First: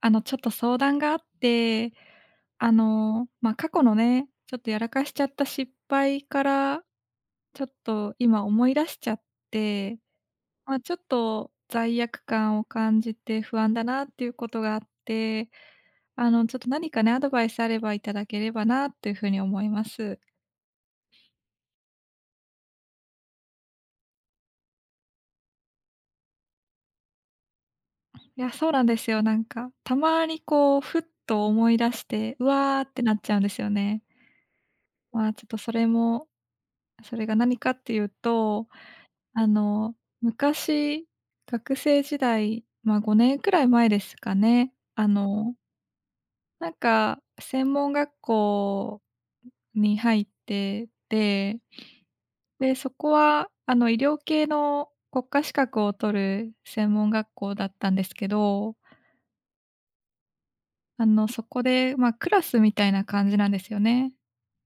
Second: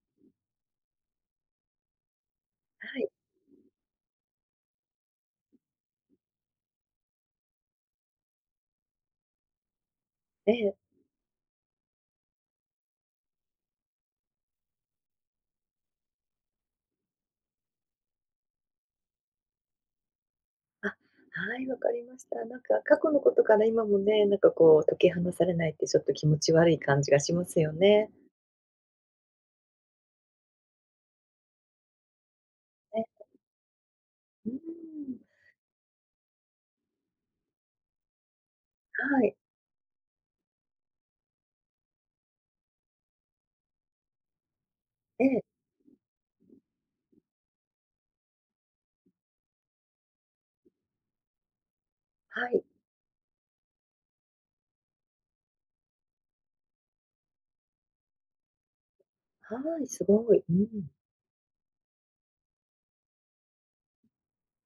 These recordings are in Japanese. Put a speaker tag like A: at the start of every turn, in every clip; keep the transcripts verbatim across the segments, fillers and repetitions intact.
A: あの、ちょっと相談があって、あ
B: はい、
A: の、まあ、過去のね、ちょっとやらかしちゃった失敗から、ちょっと今思い出しちゃって、
B: え
A: ま
B: え。
A: あ、ちょっと罪悪感を感じて不安だなっていうことがあって、あの、ちょっと何かね、アドバイスあればいただければなっていうふうに思います。
B: あ、はい、わかりました。なんか過去のことから今もね、なんかこう解き放されないってちょっと気持ち悪い感じがしますよね。
A: いや、そうなんですよ。なんか、たまにこう、ふっと思い出して、うわーって
B: ね、
A: なっちゃうんですよね。
B: うーん、
A: まあ、ちょっとそれもそれが何かっていうと
B: はい、
A: あの、昔、学生時代、まあ、ごねんくらい前ですかね。あ
B: ええ、
A: の、なんか、専門学校に入ってて、
B: はい、
A: で、そこは、あの、医療系の国家資格を取る専門学校だったんですけど、
B: はい、すごい。うん、
A: あの、そこで、まあ、クラスみたいな感じなんですよね。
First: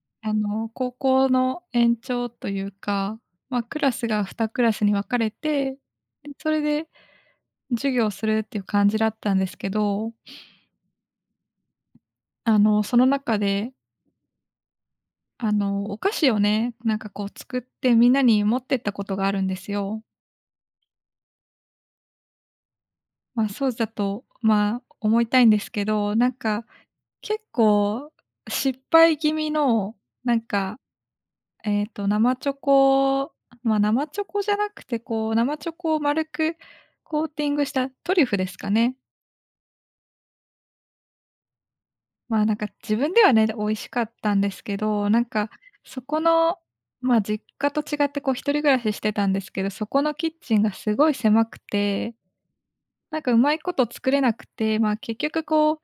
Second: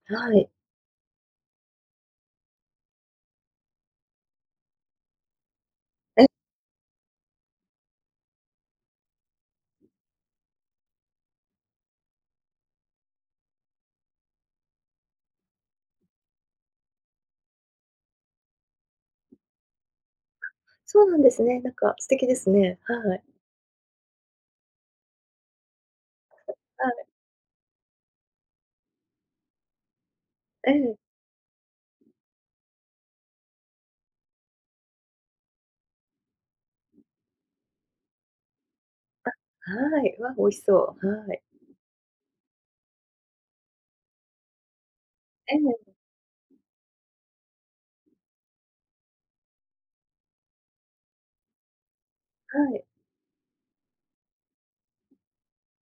B: は
A: あ
B: い。
A: の、高校の延長というか、まあ、クラスがにクラスクラスに分かれて、
B: え、
A: で、それで授業をするっていう感じだったんですけど、あの、その中で、あの、お菓子をね、なんかこう作ってみんなに持ってったことがあるんですよ。
B: そうなんですね。なんか素敵ですね。はい、はい、
A: まあ、そうだと、まあ、思いたいんですけど、なんか、結構失敗気味の、なん
B: え
A: か、
B: え、
A: えっと、生チョコまあ、生チョコじゃなくて、こう、生チョコを丸くコーティングしたトリュフですかね。
B: はい、わ、美味しそう。はい。
A: ま、なんか自分ではね、美味しかったんですけど、なんか
B: ええ、
A: そこの、ま、実家と違ってこう一人暮らししてたんですけど、そこのキッチンがすごい狭くて、
B: はい、
A: なんかうまいこと作れなくて、ま、結局こう、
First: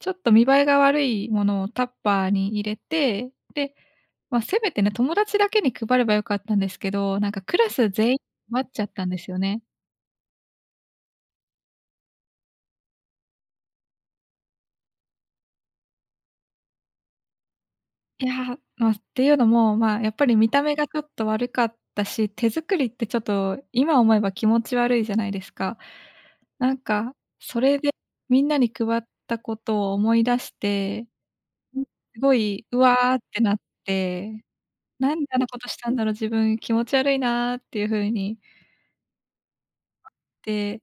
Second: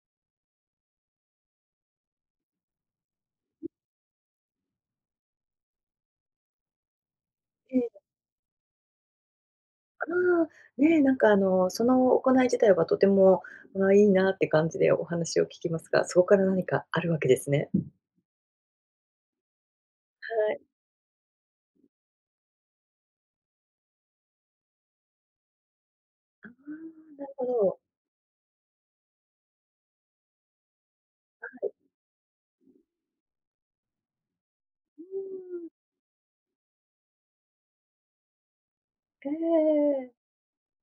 A: ちょっと見栄えが悪いものをタッパーに入れて、で、ま、せめてね、友達だけに配ればよかったんですけど、なんかクラ
B: え
A: ス
B: え、
A: 全員配っちゃったんですよね。
B: ああ、ねえ、なんかあの、その行い自体はとても、まあいいなって感じでお話を聞きますが、そこから何かあるわけですね。
A: いや、ま、っていうのも、まあ、やっぱり見
B: はい。
A: た目がちょっと悪かったし、手作りってちょっと今思えば気持ち悪いじゃないですか。
B: ああ、
A: なんか、
B: なるほ
A: それ
B: ど。
A: でみんなに配ったことを思い出して、ん。すごい、うわってなって、
B: うーん。
A: なんであんなことしたんだろう、自分気持ち悪いなっていう風に
B: ええええ。
A: て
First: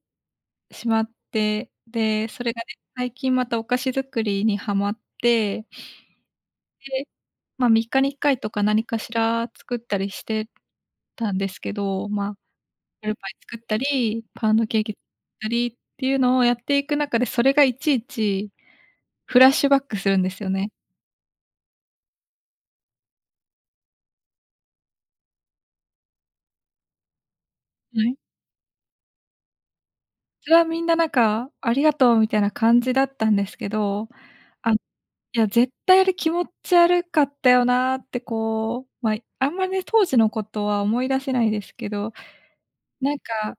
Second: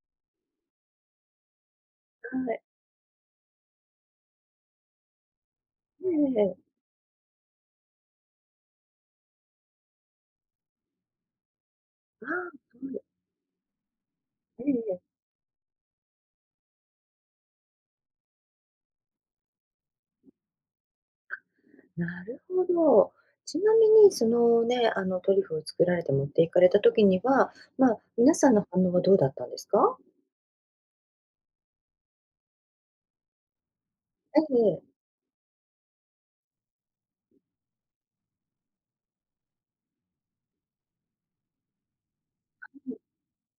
A: しまって、で、それ
B: は
A: が
B: い。
A: ね、最近またお菓子作りにハマって
B: ええええ。
A: で、まあ、みっかにいっかいとか何かしら作ったりしてたんですけど、
B: あ
A: まあ、
B: あ、そう
A: アルパイ作ったり、パウンド
B: え
A: ケーキ作
B: え
A: ったりっていうのをやっていく中で、それがいちいちフラッシュバックするんですよね。
B: なるほど。ちなみにそのね、あのトリュフを作られて持って行かれた時には、まあ、
A: はい。
B: 皆さんの反応はどうだったんですか？
A: それはみんななんか、ありがとうみたいな感じだったんですけど、
B: ええ
A: あ、い
B: ええ。
A: や、絶対あれ気持ち悪かったよなってこう、まあ、あんまりね、当時のことは思い出せないですけど、なんか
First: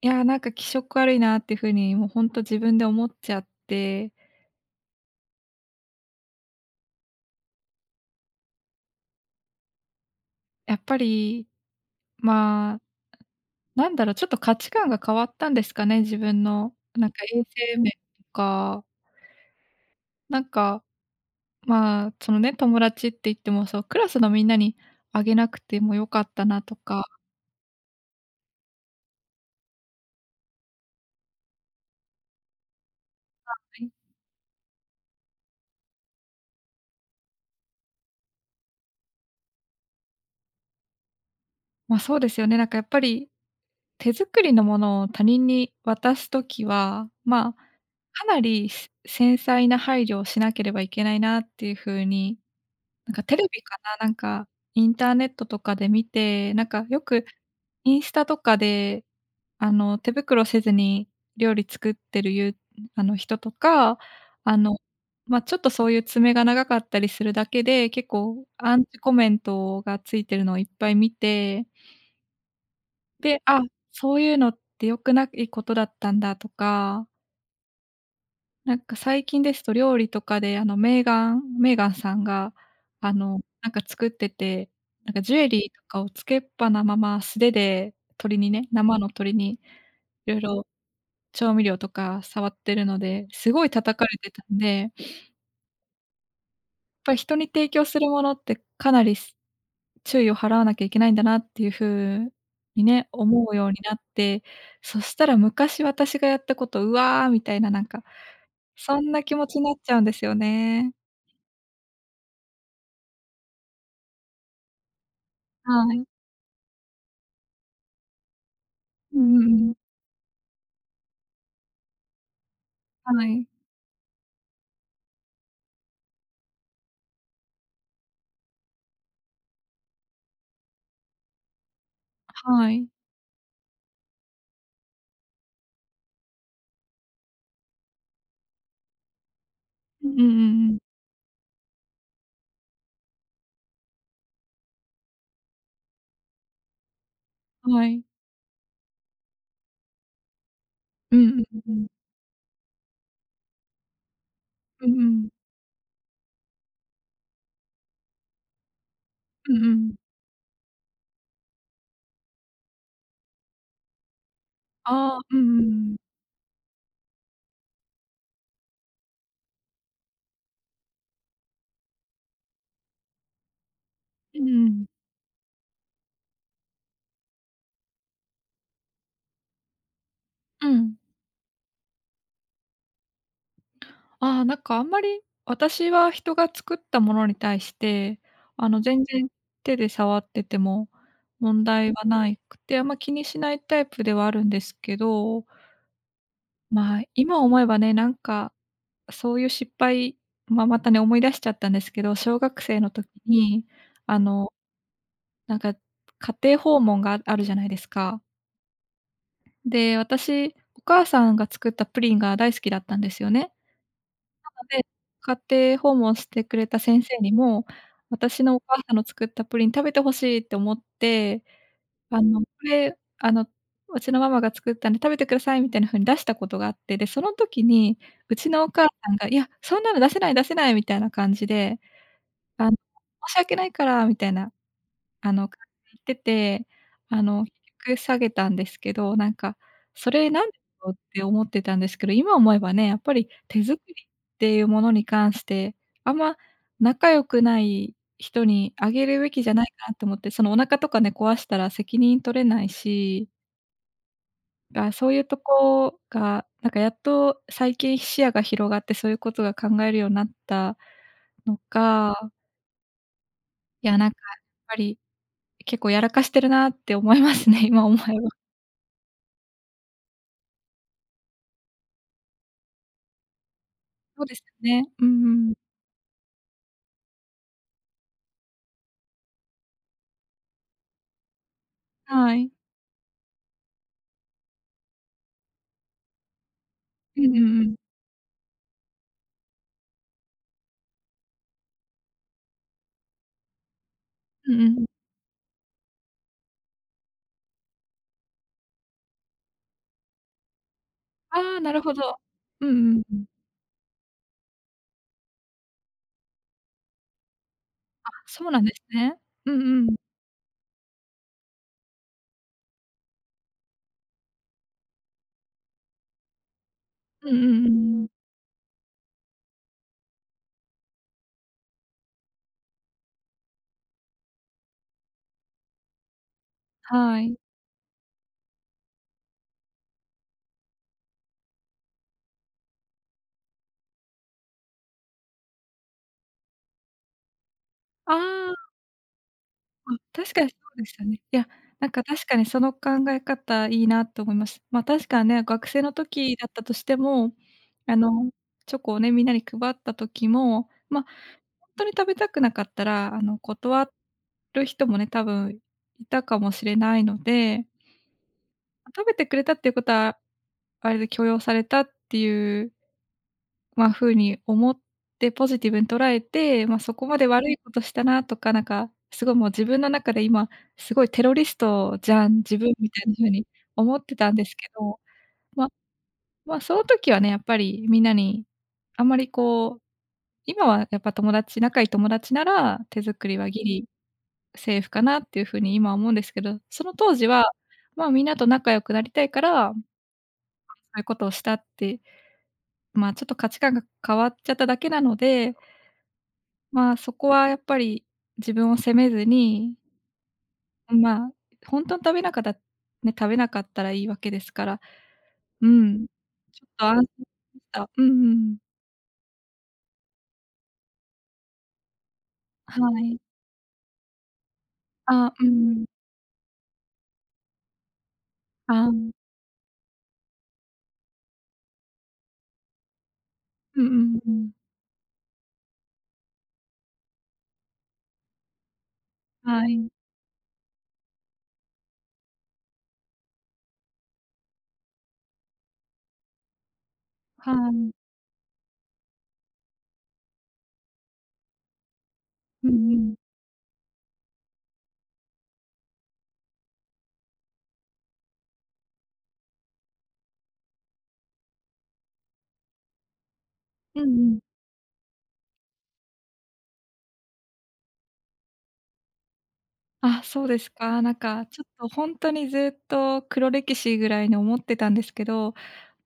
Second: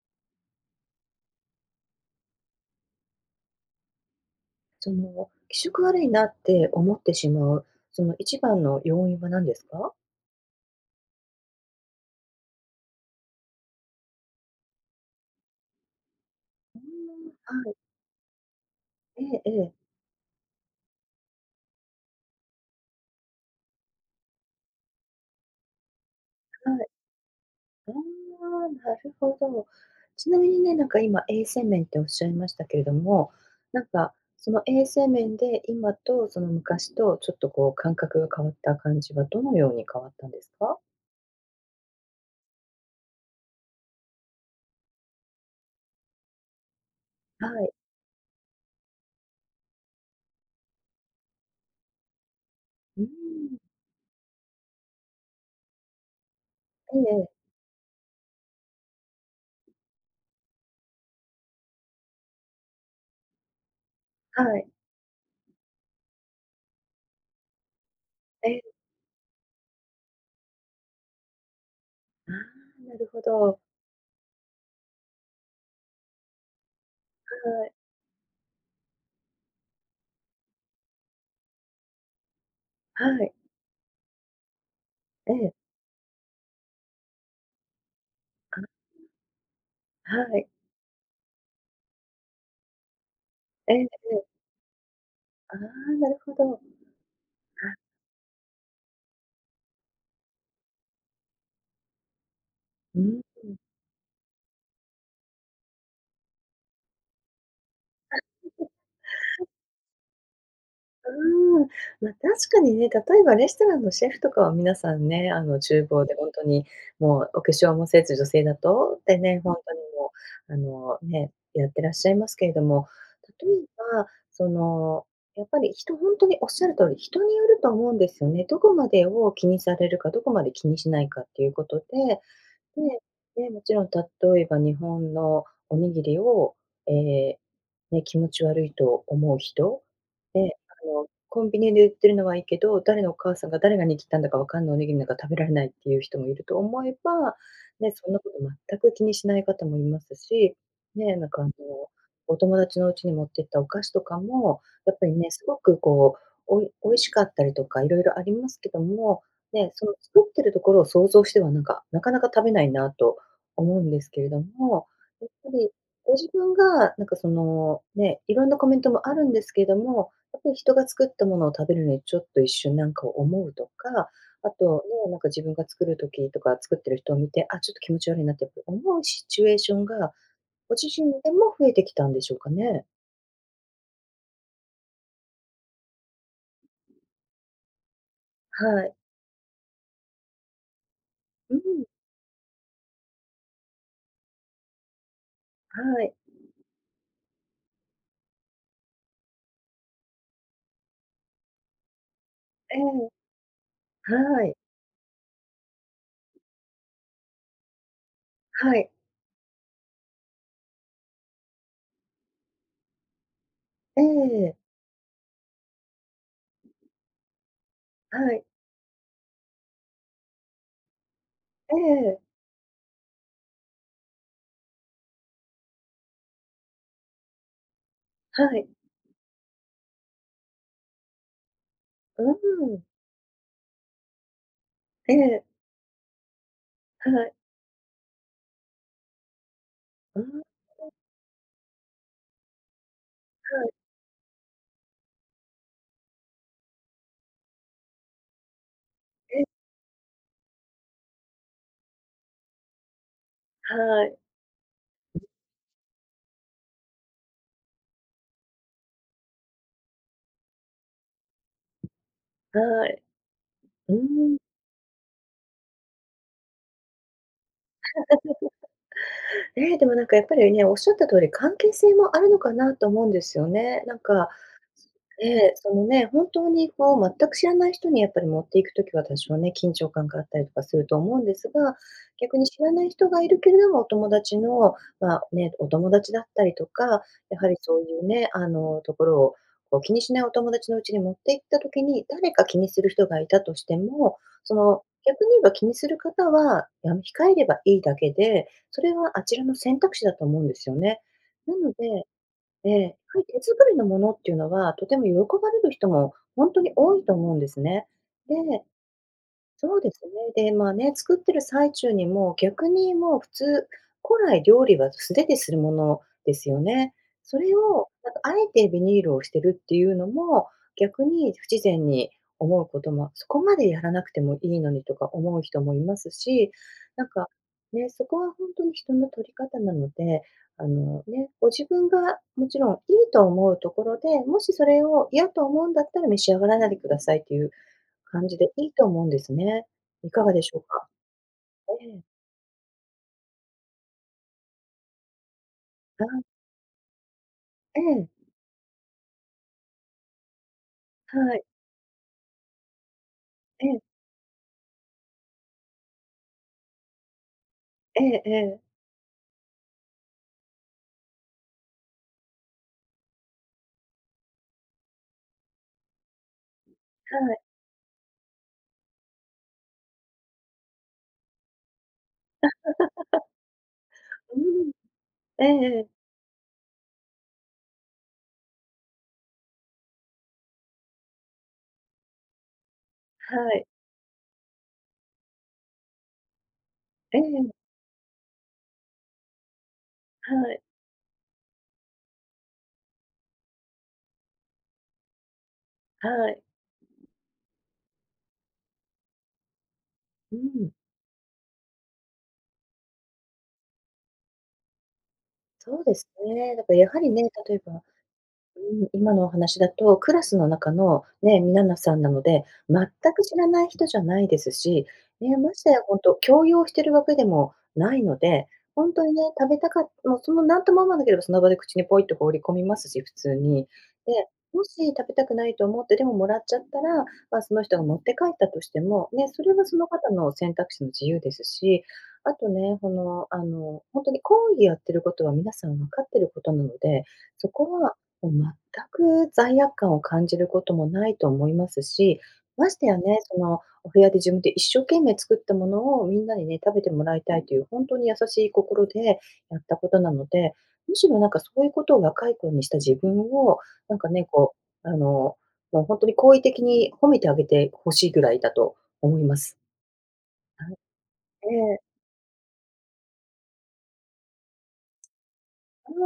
A: いやー、なんか気色悪いなっていう風に、もうほんと自分で思っちゃって、
B: その、気色悪いなって思ってしまう、その一番の要因は何ですか？
A: やっぱり、まあ、なんだろう、ちょっと価値観が変わったんですかね、自分の。
B: う
A: なんか衛
B: ーん、はい。
A: 生面とか、
B: ええええ。
A: なんか、まあ、そのね、友達って言っても、そう、クラスのみんなにあげなくても良かったな
B: は
A: と
B: い。
A: か、
B: ああ、なるほど。ちなみにね、なんか今衛生面っておっしゃいましたけれども、なんかその衛生面で今とその昔とちょっとこう感覚が変わった感じはどのように変わったんですか？
A: ま、あそうですよね、なんかやっぱり手作りのものを他人に渡すときは、
B: は
A: まあ、
B: い。
A: かなり、繊細な配慮をしなければいけないなっていう風に。
B: うーん。
A: なんかテレビかな、なんか、インターネットとかで見て、なんか
B: え
A: よく
B: え、
A: インスタとかで、あの、手袋せずに料理作ってるゆあの、人とか、あ
B: はい。
A: の、ま、ちょっとそういう爪が長かったりするだけで、結構
B: ええ、
A: アンチコメントがついてるのをいっぱい見て、
B: ああ、なるほ
A: で、
B: ど。
A: あ、そういうのって良くないことだったんだとか。
B: はい。
A: なんか最近ですと料理とかで、あの、メーガンメーガンさんが、あ
B: はい。
A: の、なんか作ってて、なんか
B: え
A: ジュエ
B: え、
A: リーとかをつけっぱなまま素手で鶏に
B: あ、
A: ね、生の鶏に
B: は
A: 色
B: い。
A: 々調味料とか触ってるので、すごい
B: ええ
A: 叩か
B: え
A: れてた
B: え。
A: んで、やっ
B: ああ、なるほど。あ、
A: ぱり人に提供するものってかなりす注意を払わなきゃいけないんだなっていう風に
B: う
A: ね、
B: ん。
A: 思うようになって、そしたら昔私がやったこと、うわみたいななんか、そんな気持ちになっちゃうんですよね。
B: うーん、まあ、確かにね、例えばレストランのシェフとかは皆さんね、あの、厨
A: はい。
B: 房で本当にもうお化粧もせず、女性だと、
A: う
B: で
A: んう
B: ね、本
A: んう
B: 当
A: ん。
B: にもう、あの、ね、やってらっしゃいますけれども、
A: はい。
B: 例えば、その、やっぱり人本当におっしゃる通り、人によると思うんですよね。どこまでを気にされるか、どこまで気にしないかっていうことで、
A: はい。
B: で、ね、もちろん例えば日本のおにぎりを、ええ、ね、気持ち悪いと思う人、
A: うんう
B: で、
A: んうん。
B: あの、コンビニで売ってるのはいいけど、誰のお母さんが誰が握ったんだかわかんないおにぎりなんか食べられないっていう人もいると思えば、
A: は
B: ね、
A: い。
B: そんなこと全く気にしない方もいますし、
A: う
B: ね、な
A: ん
B: ん
A: う
B: か
A: ん
B: あの、
A: うん。
B: お友達の家に持ってったお菓子とかも、
A: うん
B: やっぱ
A: う
B: りね、
A: ん。
B: すごくこう、おい美味しかったりとか色々ありますけども、
A: うんう
B: でそ
A: ん。
B: の作ってるところを想像してはなんか、なかなか食べないなと思うんですけれども、
A: ああ、
B: やっ
A: う
B: ぱ
A: んうん
B: り
A: うん。
B: ご自分がなんかその、ね、いろんなコメントもあるんですけれども、やっぱり人が作ったものを食べるのにちょっと一瞬なんかを思うとか、
A: うん
B: あ
A: う
B: と
A: ん。
B: ね、なんか自分が作る時とか作ってる人を見て、あ、ちょっと気持ち悪いなってやっぱり思うシチュエーションが、
A: う
B: ご自
A: ん。
B: 身でも増えてきたんでしょうかね？
A: ああ、なんか、あんまり、私は人が作ったものに対して、あの、
B: はい。
A: 全然手で触ってても
B: うん、
A: 問題はないくて、あんま気にしないタイプではあるんですけど、
B: はい。
A: まあ、今思えばね、なんか、そういう失敗まあ、またね、思い出しちゃったんですけど、小学
B: え
A: 生の時
B: え、
A: に、
B: は
A: あの
B: い。
A: なんか、家庭訪問があるじゃないですか。
B: はい。
A: で、私、お母さんが作ったプリンが大好きだったんですよね。な
B: ええ、
A: ので、家庭訪問してくれた先生にも、
B: は
A: 私
B: い。
A: のお母さんの作ったプリン食べて欲しいって思って、
B: え
A: あ
B: え、
A: の、これ、あの、うちのママが作ったんで食べてくださいみたいな風に出したことがあって、で、その時に、う
B: は
A: ちの
B: い。
A: お母さんが、いや、そんなの出せない出せないみたいな感じで、
B: う
A: あの、
B: ん。
A: 申し訳ないからみたいな
B: え
A: あ
B: え、
A: の、買ってて、
B: は
A: あ
B: い。
A: の、結局下げたんですけど、なんか、そ
B: う
A: れ
B: ん、
A: なんでだろうって思ってたんですけど、今思えばね、やっぱり手作
B: は
A: りっていうものに関して、あんま仲良くない人にあげるべ
B: い。
A: き
B: え、
A: じゃないかなと思って、そのお腹とかね、壊したら責任取れないし、
B: はい、
A: が、そういうとこが、なんかやっと最近視野が広がってそういうことが考えるようになったのか、
B: はい。
A: い
B: う
A: や、なんかや
B: ーん。
A: っぱり結構やらかしてるなって思いますね、今思えば。
B: ね、でもなんかやっぱりね、おっしゃった通り、関係性もあるのかなと思うんですよね。なん
A: そう
B: か、
A: ですよね。うん
B: え
A: う
B: え、
A: ん。
B: そのね、本当にこう全く知らない人にやっぱり持っていくときは多少ね、緊張感があったりとかすると思うんですが、
A: は
B: 逆に
A: い。
B: 知らない人がいるけれども、お友達の、まあ、ね、お友達だったりとか、
A: うん
B: や
A: う
B: はり
A: んうん。
B: そういうね、あの、ところをこう気にしないお友達のうちに持っていったときに、誰か気にする人がいたとしても、
A: う
B: そ
A: んう
B: の、
A: ん。
B: 逆に言えば気にする方は、あの、控えればいいだけで、それはあちらの選択肢だと思うんですよね。
A: あ
B: な
A: あ、な
B: の
A: るほ
B: で
A: ど。うん
B: ええ、や
A: うんう
B: は
A: ん。
B: い、手作りのものっていうのは、とても喜ばれる人も本当に多いと思うんですね。
A: あ、
B: で
A: そうなんですね。う
B: そう
A: んう
B: で
A: ん。
B: すね。で、まあね、作ってる最中にもう逆にもう普通、古来料理は素手でするものですよね。
A: うん
B: そ
A: うんう
B: れ
A: んう
B: を
A: ん。
B: なんかあえてビニールをしてるっていうのも、逆に不自然に思うことも、そこまでやらなくてもいいのにとか思う人もいますし、なん
A: は
B: か
A: い。
B: ね、そこは本当に人の取り方なので、あのね、ご自分がもちろんいいと思うところで、もしそれを嫌と思うんだったら召し上がらないでくださいっていう
A: あ
B: 感じでい
A: あ。
B: いと思うんですね。
A: うん、
B: いか
A: 確
B: がで
A: かに
B: し
A: そ
B: ょう
A: うで
B: か？
A: したね。いや、
B: え
A: なん
B: え、
A: か確かにその考え方いいなと思います。ま、確かね、学生の
B: あ、
A: 時だったとしても、
B: え
A: あ
B: え、
A: の、チョコをね、みんなに配った時も、まあ、
B: はい、
A: ほんとに食べたくなかったら、あの、
B: ええ、
A: 断る人もね、多分いたかもしれないので、
B: ええええ、
A: 食べてくれたっていうことは、あれで許容されたっていう、まあ、風に思ってポジティブに捉えて、まあ、そこ
B: は
A: まで
B: い、
A: 悪いことしたなとか、なんか、すごいもう自分の中で今、すごいテロリストじゃん、自分みたいな風に思ってたん
B: う
A: ですけ
B: ん、
A: ど、
B: え
A: まあ
B: え、
A: まあ、その時はね、やっぱりみんなに、あんまりこう、今はやっぱ友達仲いい友達なら、手作り
B: は
A: はギ
B: い、
A: リセーフかなっていう風に今は思うんですけど、その当
B: え
A: 時は、
B: え、
A: まあ、みんなと仲良くなりたいから、
B: はい、
A: そういうことをしたって、まあ、ちょっと価値観が変わっちゃっただけなので、
B: はい、
A: まあ、そこはやっぱり自分を責めずに、
B: うん、
A: まあ、ほんとに食べなかたね、食べなかったらいいわけですから、う
B: そうで
A: ん。
B: すね。
A: ち
B: だ
A: ょっ
B: から
A: と
B: や
A: 安
B: はりね、
A: 心
B: 例
A: し
B: えば
A: た。うんうん。
B: うん、今のお話だと、クラスの中のね、皆なさんなので、
A: は
B: 全
A: い。
B: く知らない人じゃないですし、
A: あ、
B: ね、
A: うん
B: まして
A: う
B: や
A: ん。
B: ほんと強要してるわけでもないので、ほ
A: あ、う
B: んと
A: ん
B: にね、食べたかもうそのなんとも思わなければその場で口にポイっと放り込みますし、普通に。で、
A: うんうん。
B: もし食べたくないと思って、でももらっちゃったら、ま、その人が持って帰ったとしても、ね、それ
A: は
B: はその
A: い。
B: 方の選択肢の自由ですし、あとね、この、あの、ほんとに講義やってることは皆さん分かってることなので、そ
A: は
B: こ
A: い。
B: は全く罪悪感を感じることもないと思いますし、ま
A: う
B: して
A: んう
B: や
A: ん。
B: ね、そのお部屋で自分で一生懸命作ったものをみんなにね、食べてもらいたいという本当に優しい心でやったことなので、むしろなんかそういうことを若い頃にした自分を、なん
A: う
B: か
A: ん
B: ね、
A: うん。
B: こう、あの、もう本当に好意的に褒めてあげてほしいぐらいだと思います。
A: あ、そうで
B: は
A: す
B: い、
A: か。なんか
B: え
A: ちょっ
B: え、
A: とほんとにずっと黒歴史ぐらいに思ってたんですけど、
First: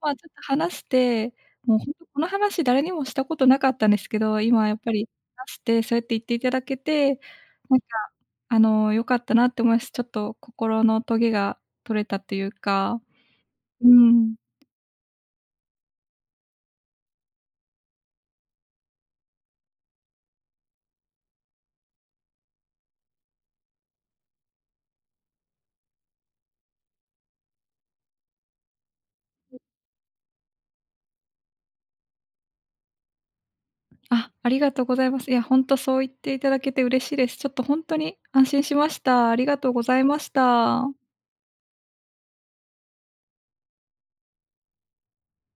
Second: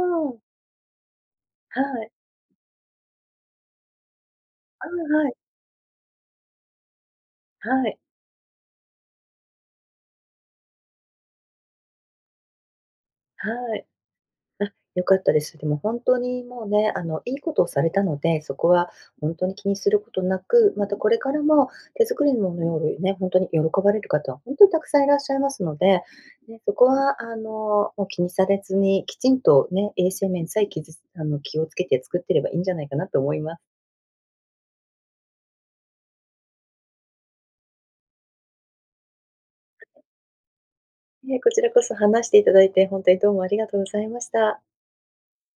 A: まあ、ちょっ
B: ん、
A: と話して、もう
B: は
A: ほんと
B: い、
A: この話誰にもしたことなかったんですけど、今やっ
B: あ、
A: ぱり
B: はい、
A: 話して、そうやって言っていただけて、なん
B: は
A: か、
B: い、
A: あの、良かったなって思います。ちょっと心のトゲが取れたというか、
B: は
A: う
B: い。
A: ん。
B: あ、良かったです。でも本当にもうね、あの、いいことをされたので、そこは本当に気にすることなく、またこれからも手作りのものよりね、本当に喜ばれる方は本当にたくさんいらっしゃいますので、ね、そこはあの、もう気にされずに、きちんとね、衛生面さえ気ずあの、気をつけて作ってればいいんじゃないかなと思います。
A: あ、ありがとうございます。いや、ほんとそう言っていただけて嬉しいです。ちょっとほんとに安心しました。ありがとうございました。
B: え、こちらこそ話していただいて、本当にどうもありがとうございました。